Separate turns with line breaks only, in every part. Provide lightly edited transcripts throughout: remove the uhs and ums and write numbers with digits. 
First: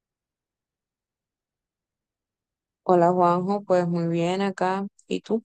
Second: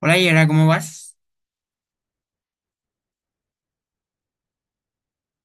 Hola Yera, ¿cómo vas?
Hola Juanjo, pues muy bien acá. ¿Y tú?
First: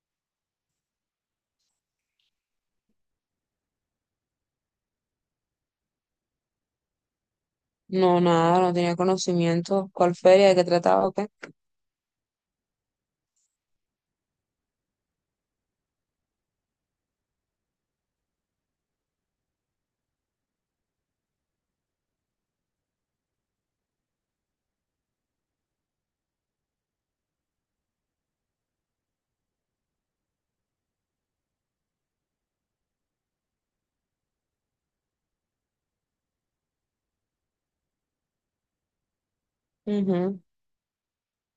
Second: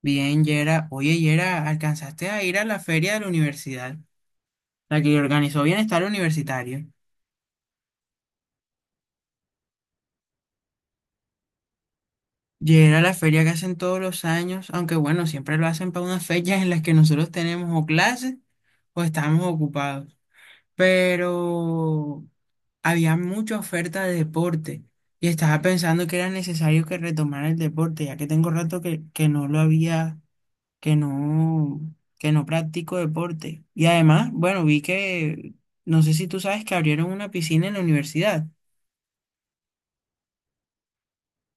Bien, Yera. Oye, Yera, ¿alcanzaste a ir a la feria de la universidad? La que organizó Bienestar Universitario.
No, nada, no tenía conocimiento. ¿Cuál feria? ¿De qué trataba o qué?
Yera, la feria que hacen todos los años, aunque bueno, siempre lo hacen para unas fechas en las que nosotros tenemos o clases o estamos ocupados. Pero había mucha oferta de deporte y estaba pensando que era necesario que retomara el deporte, ya que tengo rato que no lo había. Que no, que no practico deporte. Y además, bueno, vi que, no sé si tú sabes que abrieron una piscina en la universidad.
Ujú.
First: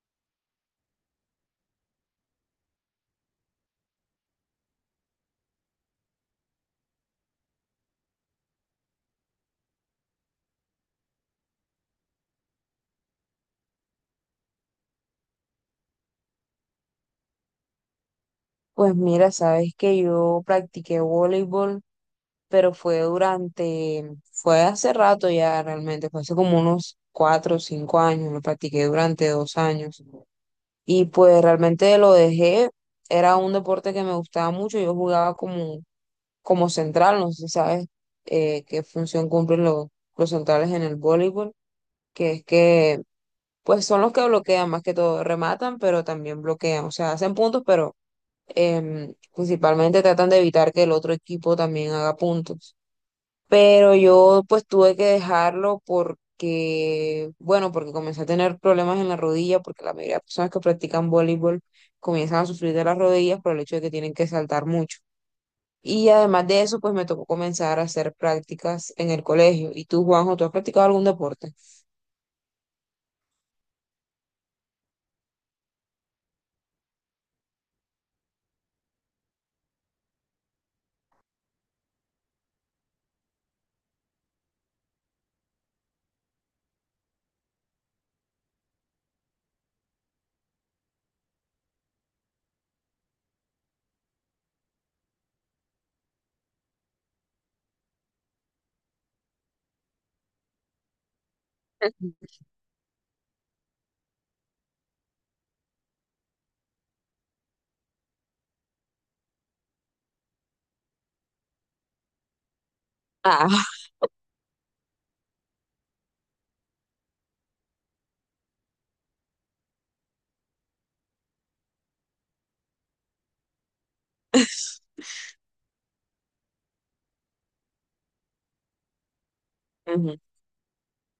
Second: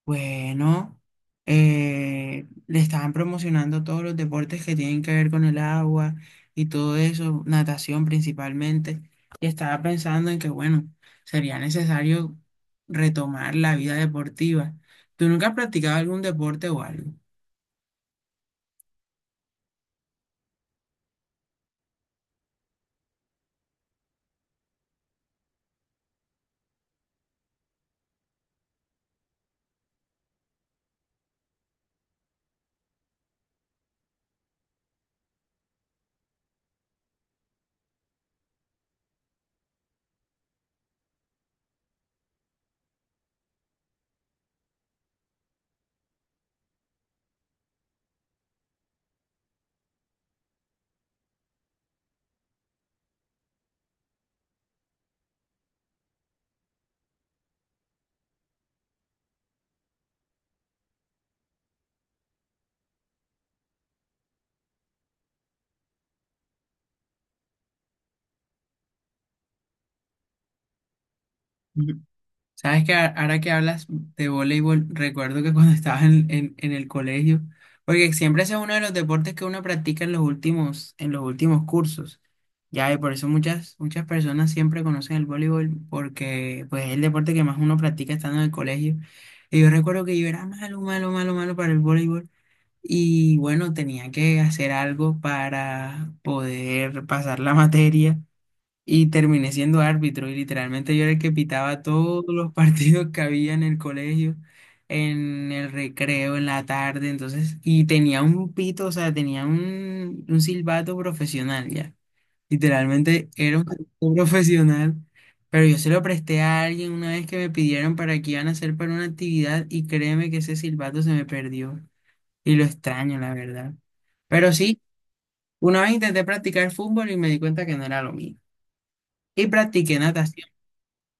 Bueno, le estaban promocionando todos los deportes que tienen que ver con el agua y todo eso, natación principalmente. Y estaba pensando en que, bueno, sería necesario retomar la vida deportiva. ¿Tú nunca has practicado algún deporte o algo?
Pues mira, sabes que yo practiqué voleibol, pero fue hace rato ya realmente, fue hace como unos 4 o 5 años, lo practiqué durante 2 años. Y pues realmente lo dejé, era un deporte que me gustaba mucho, como central, no sé si sabes qué función cumplen los centrales en el voleibol que es que pues son los que bloquean más que todo, rematan, pero también bloquean, o sea, hacen puntos, pero principalmente tratan de evitar que el otro equipo también haga puntos. Pero yo pues tuve que dejarlo porque, bueno, porque comencé a tener problemas en la rodilla, porque la mayoría de personas que practican voleibol comienzan a sufrir de las rodillas por el hecho de que tienen que saltar mucho. Y además de eso, pues me tocó comenzar a hacer prácticas en el colegio. ¿Y tú, Juanjo, tú has practicado algún deporte?
Sabes que ahora que hablas de voleibol, recuerdo que cuando estaba en el colegio, porque siempre ese es uno de los deportes que uno practica en los últimos cursos. Ya, y por eso muchas, muchas personas siempre conocen el voleibol, porque pues es el deporte que más uno practica estando en el colegio. Y yo recuerdo que yo era malo, malo, malo, malo para el voleibol. Y bueno, tenía que hacer algo para poder pasar la materia. Y terminé siendo árbitro y literalmente yo era el que pitaba todos los partidos que había en el colegio, en el recreo, en la tarde, entonces, y tenía un pito, o sea, tenía un silbato profesional ya. Literalmente era un
Ah,
silbato profesional, pero yo se lo presté a alguien una vez que me pidieron para que iban a hacer para una actividad y créeme que ese silbato se me perdió y lo extraño, la verdad. Pero sí, una vez intenté practicar fútbol y me di cuenta que no era lo mío. Y practiqué
ujú.
natación,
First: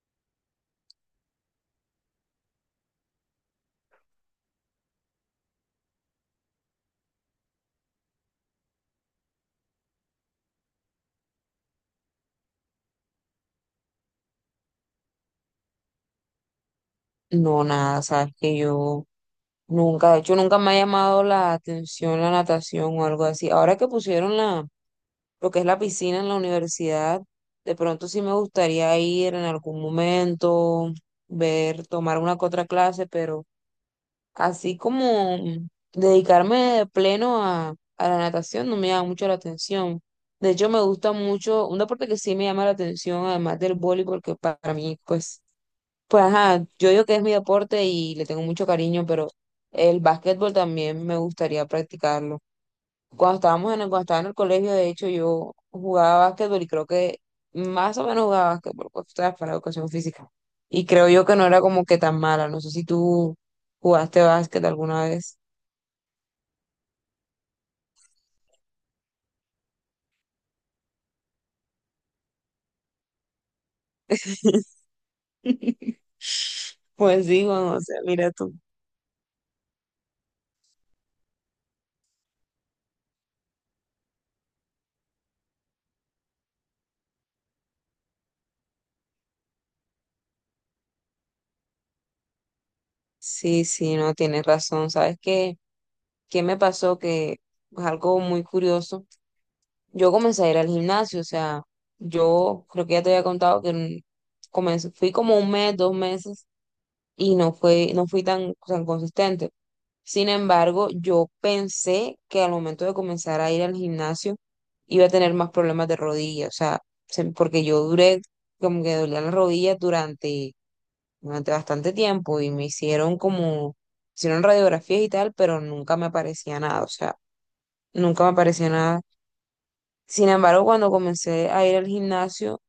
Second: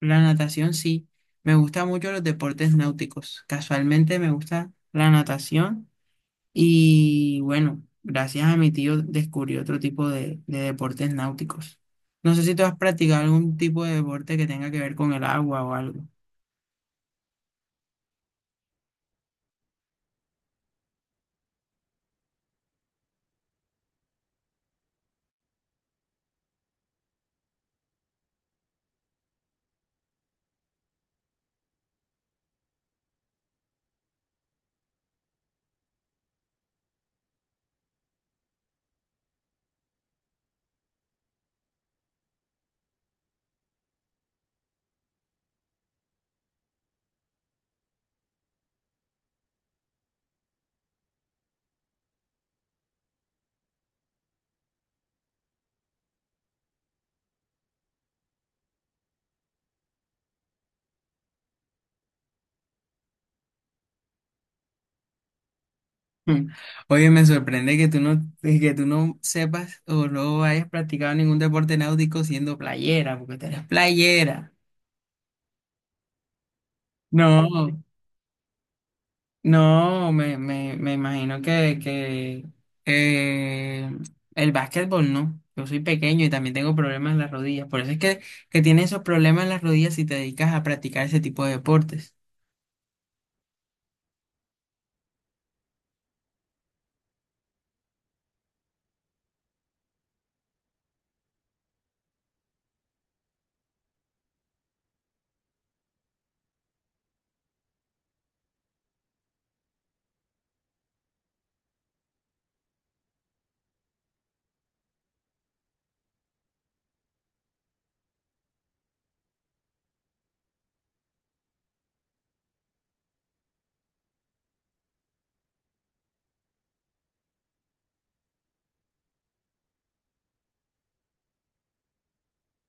la natación sí. Me gusta mucho los deportes náuticos. Casualmente me gusta la natación y bueno, gracias a mi tío descubrí otro tipo de deportes náuticos. No sé si tú has practicado algún tipo de deporte que tenga que ver con el agua o algo.
No, nada, sabes que yo nunca, de hecho, nunca me ha llamado la atención la natación o algo así. Ahora que pusieron la, lo que es la piscina en la universidad, de pronto sí me gustaría ir en algún momento, ver, tomar una que otra clase, pero así como dedicarme de pleno a la natación no me llama mucho la atención. De hecho, me gusta mucho, un deporte que sí me llama la atención, además del voleibol, que para mí, pues ajá, yo digo que es mi deporte y le tengo mucho cariño, pero el básquetbol también me gustaría practicarlo. Cuando estaba en el colegio, de hecho, yo jugaba básquetbol y creo que más o menos jugaba básquetbol, pues, tú sabes, para la educación física. Y creo yo que no era como que tan mala. No sé si tú jugaste básquet alguna vez.
Mm. Oye, me sorprende que tú no sepas o no hayas practicado ningún deporte náutico siendo playera, porque tú eres playera.
Pues sí, Juan, o
No.
sea, mira tú.
No, me imagino que eh, el básquetbol no. Yo soy pequeño y también tengo problemas en las rodillas. Por eso es que tienes esos problemas en las rodillas si te dedicas a practicar ese tipo de deportes.
Sí, sí, no, tienes razón. ¿Sabes qué? ¿Qué me pasó? Que es algo muy curioso. Yo comencé a ir al gimnasio, o sea, yo creo que ya te había contado que comencé, fui como 1 mes, 2 meses y no fui tan consistente. Sin embargo, yo pensé que al momento de comenzar a ir al gimnasio iba a tener más problemas de rodilla, o sea, porque yo duré, como que dolía la rodilla durante, durante bastante tiempo y hicieron radiografías y tal, pero nunca me aparecía nada, o sea, nunca me aparecía nada. Sin embargo, cuando comencé a ir al gimnasio,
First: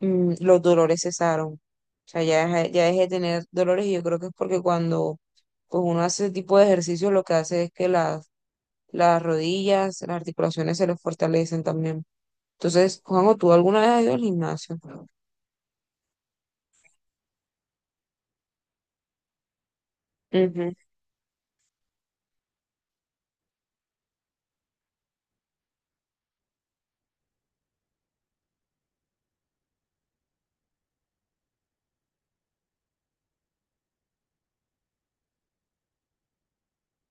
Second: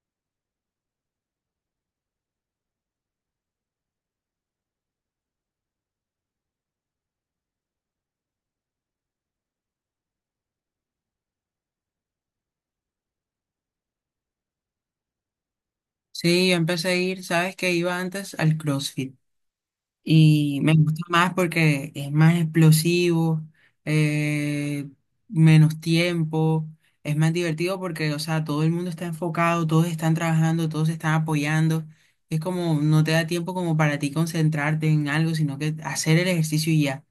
los dolores cesaron. O sea, ya dejé de tener dolores y yo creo que es porque cuando pues, uno hace ese tipo de ejercicio, lo que hace es que las rodillas, las articulaciones se les fortalecen también. Entonces, Juanjo, ¿tú alguna vez has ido al gimnasio?
Sí, yo empecé a ir, sabes que iba antes al CrossFit. Y me
Ujú.
gusta más porque es más explosivo, eh, menos tiempo, es más divertido porque, o sea, todo el mundo está enfocado, todos están trabajando, todos se están apoyando. Es como, no te da tiempo como para ti concentrarte en algo, sino que hacer el ejercicio y ya.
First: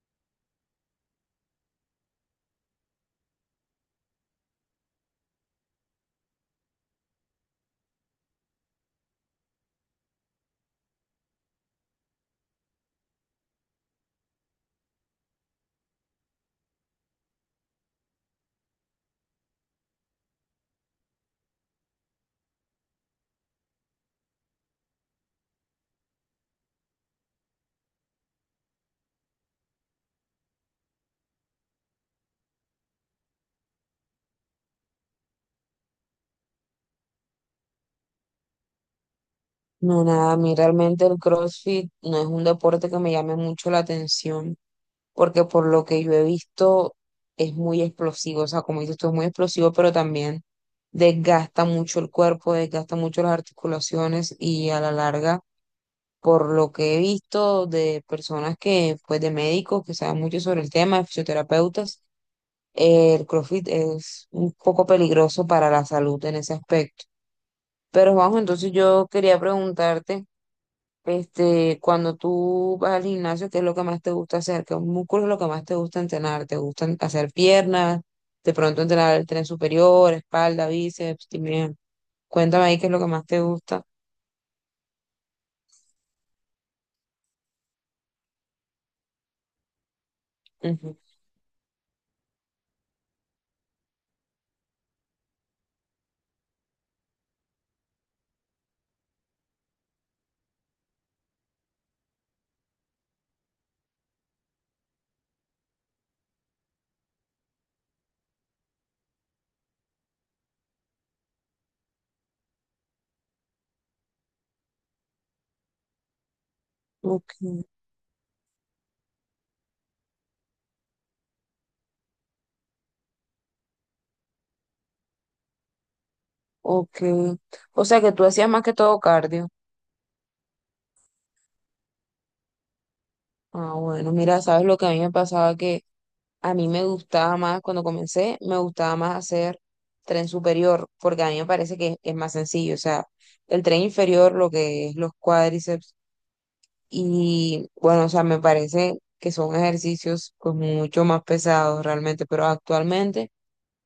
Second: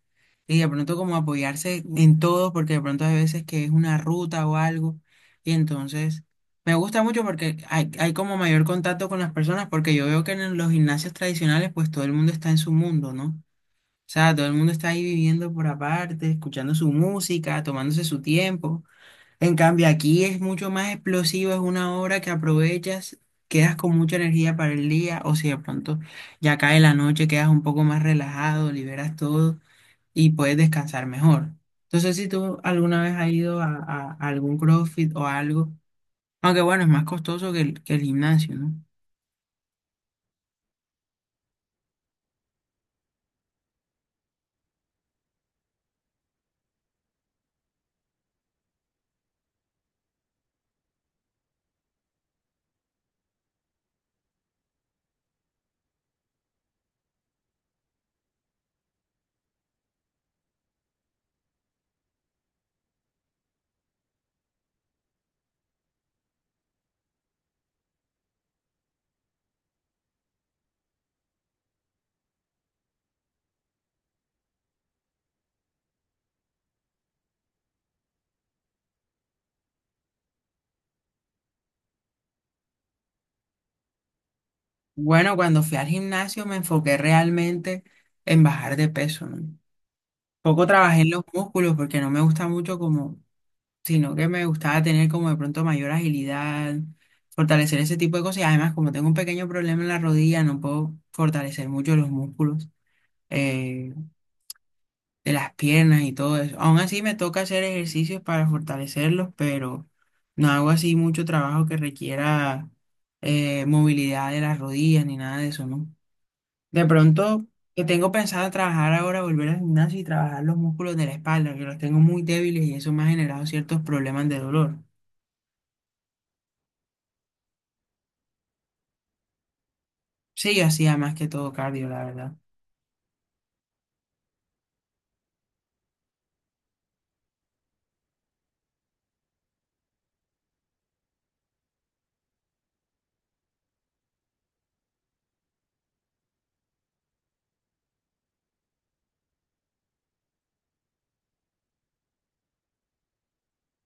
Y de pronto como apoyarse en todo, porque de pronto hay veces que es una ruta o algo, y entonces me gusta mucho porque hay como mayor contacto con las personas, porque yo veo que en los gimnasios tradicionales pues todo el mundo está en su mundo, ¿no? O sea, todo el mundo está ahí viviendo por aparte, escuchando su música, tomándose su tiempo. En cambio, aquí es mucho más explosivo, es una hora que aprovechas, quedas con mucha energía para el día, o si de pronto ya cae la noche, quedas un poco más relajado, liberas todo y puedes descansar mejor. Entonces, si tú alguna vez has ido a algún CrossFit o algo, aunque bueno, es más costoso que que el gimnasio, ¿no?
No, nada, a mí realmente el CrossFit no es un deporte que me llame mucho la atención. Porque por lo que yo he visto es muy explosivo, o sea, como dices tú, es muy explosivo, pero también desgasta mucho el cuerpo, desgasta mucho las articulaciones y a la larga, por lo que he visto de personas que, pues de médicos que saben mucho sobre el tema, de fisioterapeutas, el CrossFit es un poco peligroso para la salud en ese aspecto. Pero Juanjo, entonces yo quería preguntarte. Este, cuando tú vas al gimnasio, ¿qué es lo que más te gusta hacer? ¿Qué músculos es lo que más te gusta entrenar? ¿Te gustan hacer piernas? De pronto entrenar el tren superior, espalda, bíceps, también. Cuéntame ahí qué es lo que más te gusta.
Bueno, cuando fui al gimnasio me enfoqué realmente en bajar de peso, ¿no? Poco
Ujú.
trabajé en los músculos porque no me gusta mucho como, sino que me gustaba tener como de pronto mayor agilidad, fortalecer ese tipo de cosas. Y además, como tengo un pequeño problema en la rodilla, no puedo fortalecer mucho los músculos. Eh, de las piernas y todo eso. Aún así me toca hacer ejercicios para fortalecerlos, pero no hago así mucho trabajo que requiera movilidad de las rodillas ni nada de eso, ¿no? De
Ok,
pronto, que tengo pensado trabajar ahora, volver al gimnasio y trabajar los músculos de la espalda, que los tengo muy débiles y eso me ha generado ciertos problemas de dolor.
ok. O sea que tú hacías más que todo cardio.
Sí, yo hacía más que todo cardio, la verdad.
Ah, bueno, mira, sabes lo que a mí me pasaba que a mí me gustaba más cuando comencé, me gustaba más hacer tren superior, porque a mí me parece que es, más sencillo. O sea, el tren inferior, lo que es los cuádriceps. Y bueno, o sea, me parece que son ejercicios pues mucho más pesados realmente, pero actualmente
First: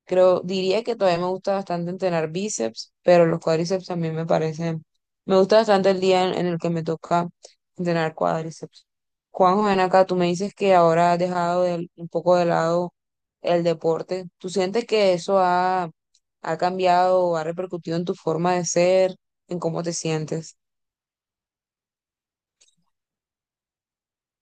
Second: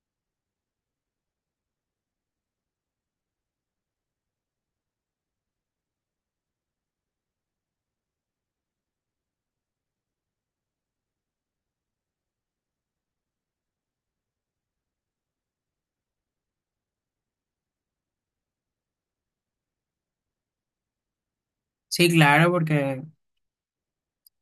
creo, diría que todavía me gusta bastante entrenar bíceps, pero los cuádriceps también me parecen, me gusta bastante el día en el que me toca entrenar cuádriceps. Juanjo, ven acá, tú me dices que ahora has dejado un poco de lado el deporte. ¿Tú sientes que eso ha, ha cambiado o ha repercutido en tu forma de ser, en cómo te sientes?
Sí, claro, porque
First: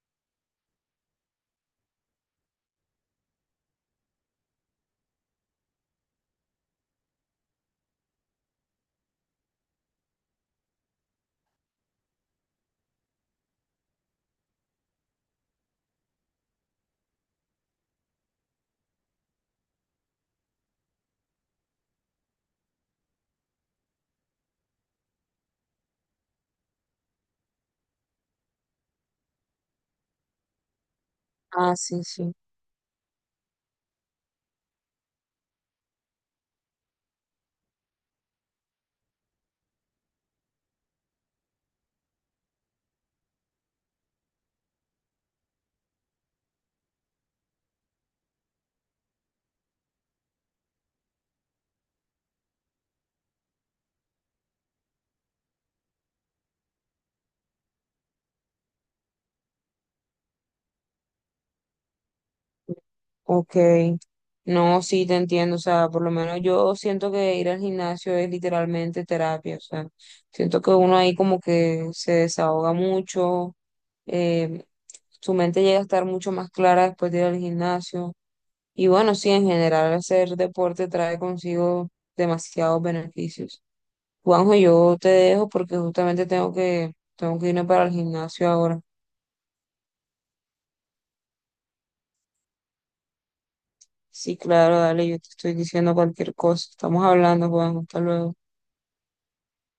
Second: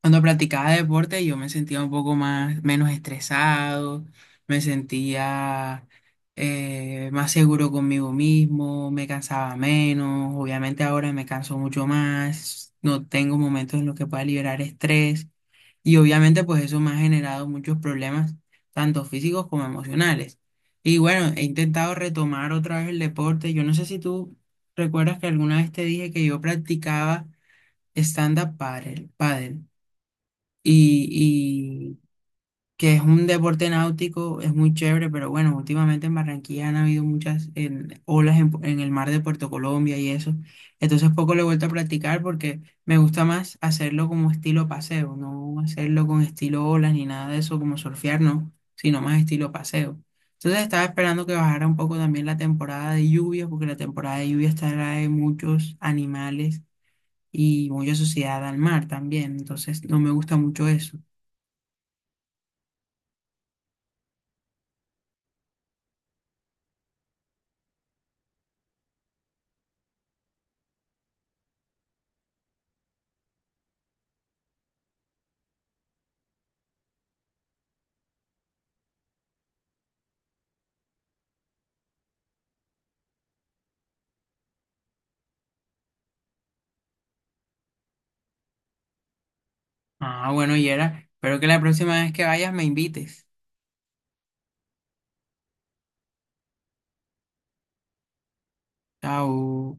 cuando practicaba deporte yo me sentía un poco más, menos estresado, me sentía más seguro conmigo mismo, me cansaba menos, obviamente ahora me canso mucho más, no tengo momentos en los que pueda liberar estrés y obviamente pues eso me ha generado muchos problemas, tanto físicos como emocionales. Y bueno, he intentado retomar otra vez el deporte, yo no sé si tú recuerdas que alguna vez te dije que yo practicaba stand-up paddle, paddle y,
Ah,
y
sí, sí.
que es un deporte náutico, es muy chévere, pero bueno, últimamente en Barranquilla han habido muchas olas en el mar de Puerto Colombia y eso. Entonces poco lo he vuelto a practicar porque me gusta más hacerlo como estilo paseo, no hacerlo con estilo olas ni nada de eso, como surfear, no, sino más estilo paseo. Entonces estaba esperando que bajara un poco también la temporada de lluvias, porque la temporada de lluvias trae muchos animales y mucha suciedad al mar también, entonces no me gusta mucho eso.
Ok, no, sí te entiendo, o sea, por lo menos yo siento que ir al gimnasio es literalmente terapia, o sea, siento que uno ahí como que se desahoga mucho, eh, su mente llega a estar mucho más clara después de ir al gimnasio y bueno, sí, en general hacer deporte trae consigo demasiados beneficios. Juanjo, yo te dejo porque justamente tengo que irme para el gimnasio ahora.
Ah, bueno, Yera, espero que la próxima vez que vayas me invites.
Sí, claro, dale, yo te estoy diciendo cualquier cosa, estamos hablando, Juanjo, hasta luego.
Chao.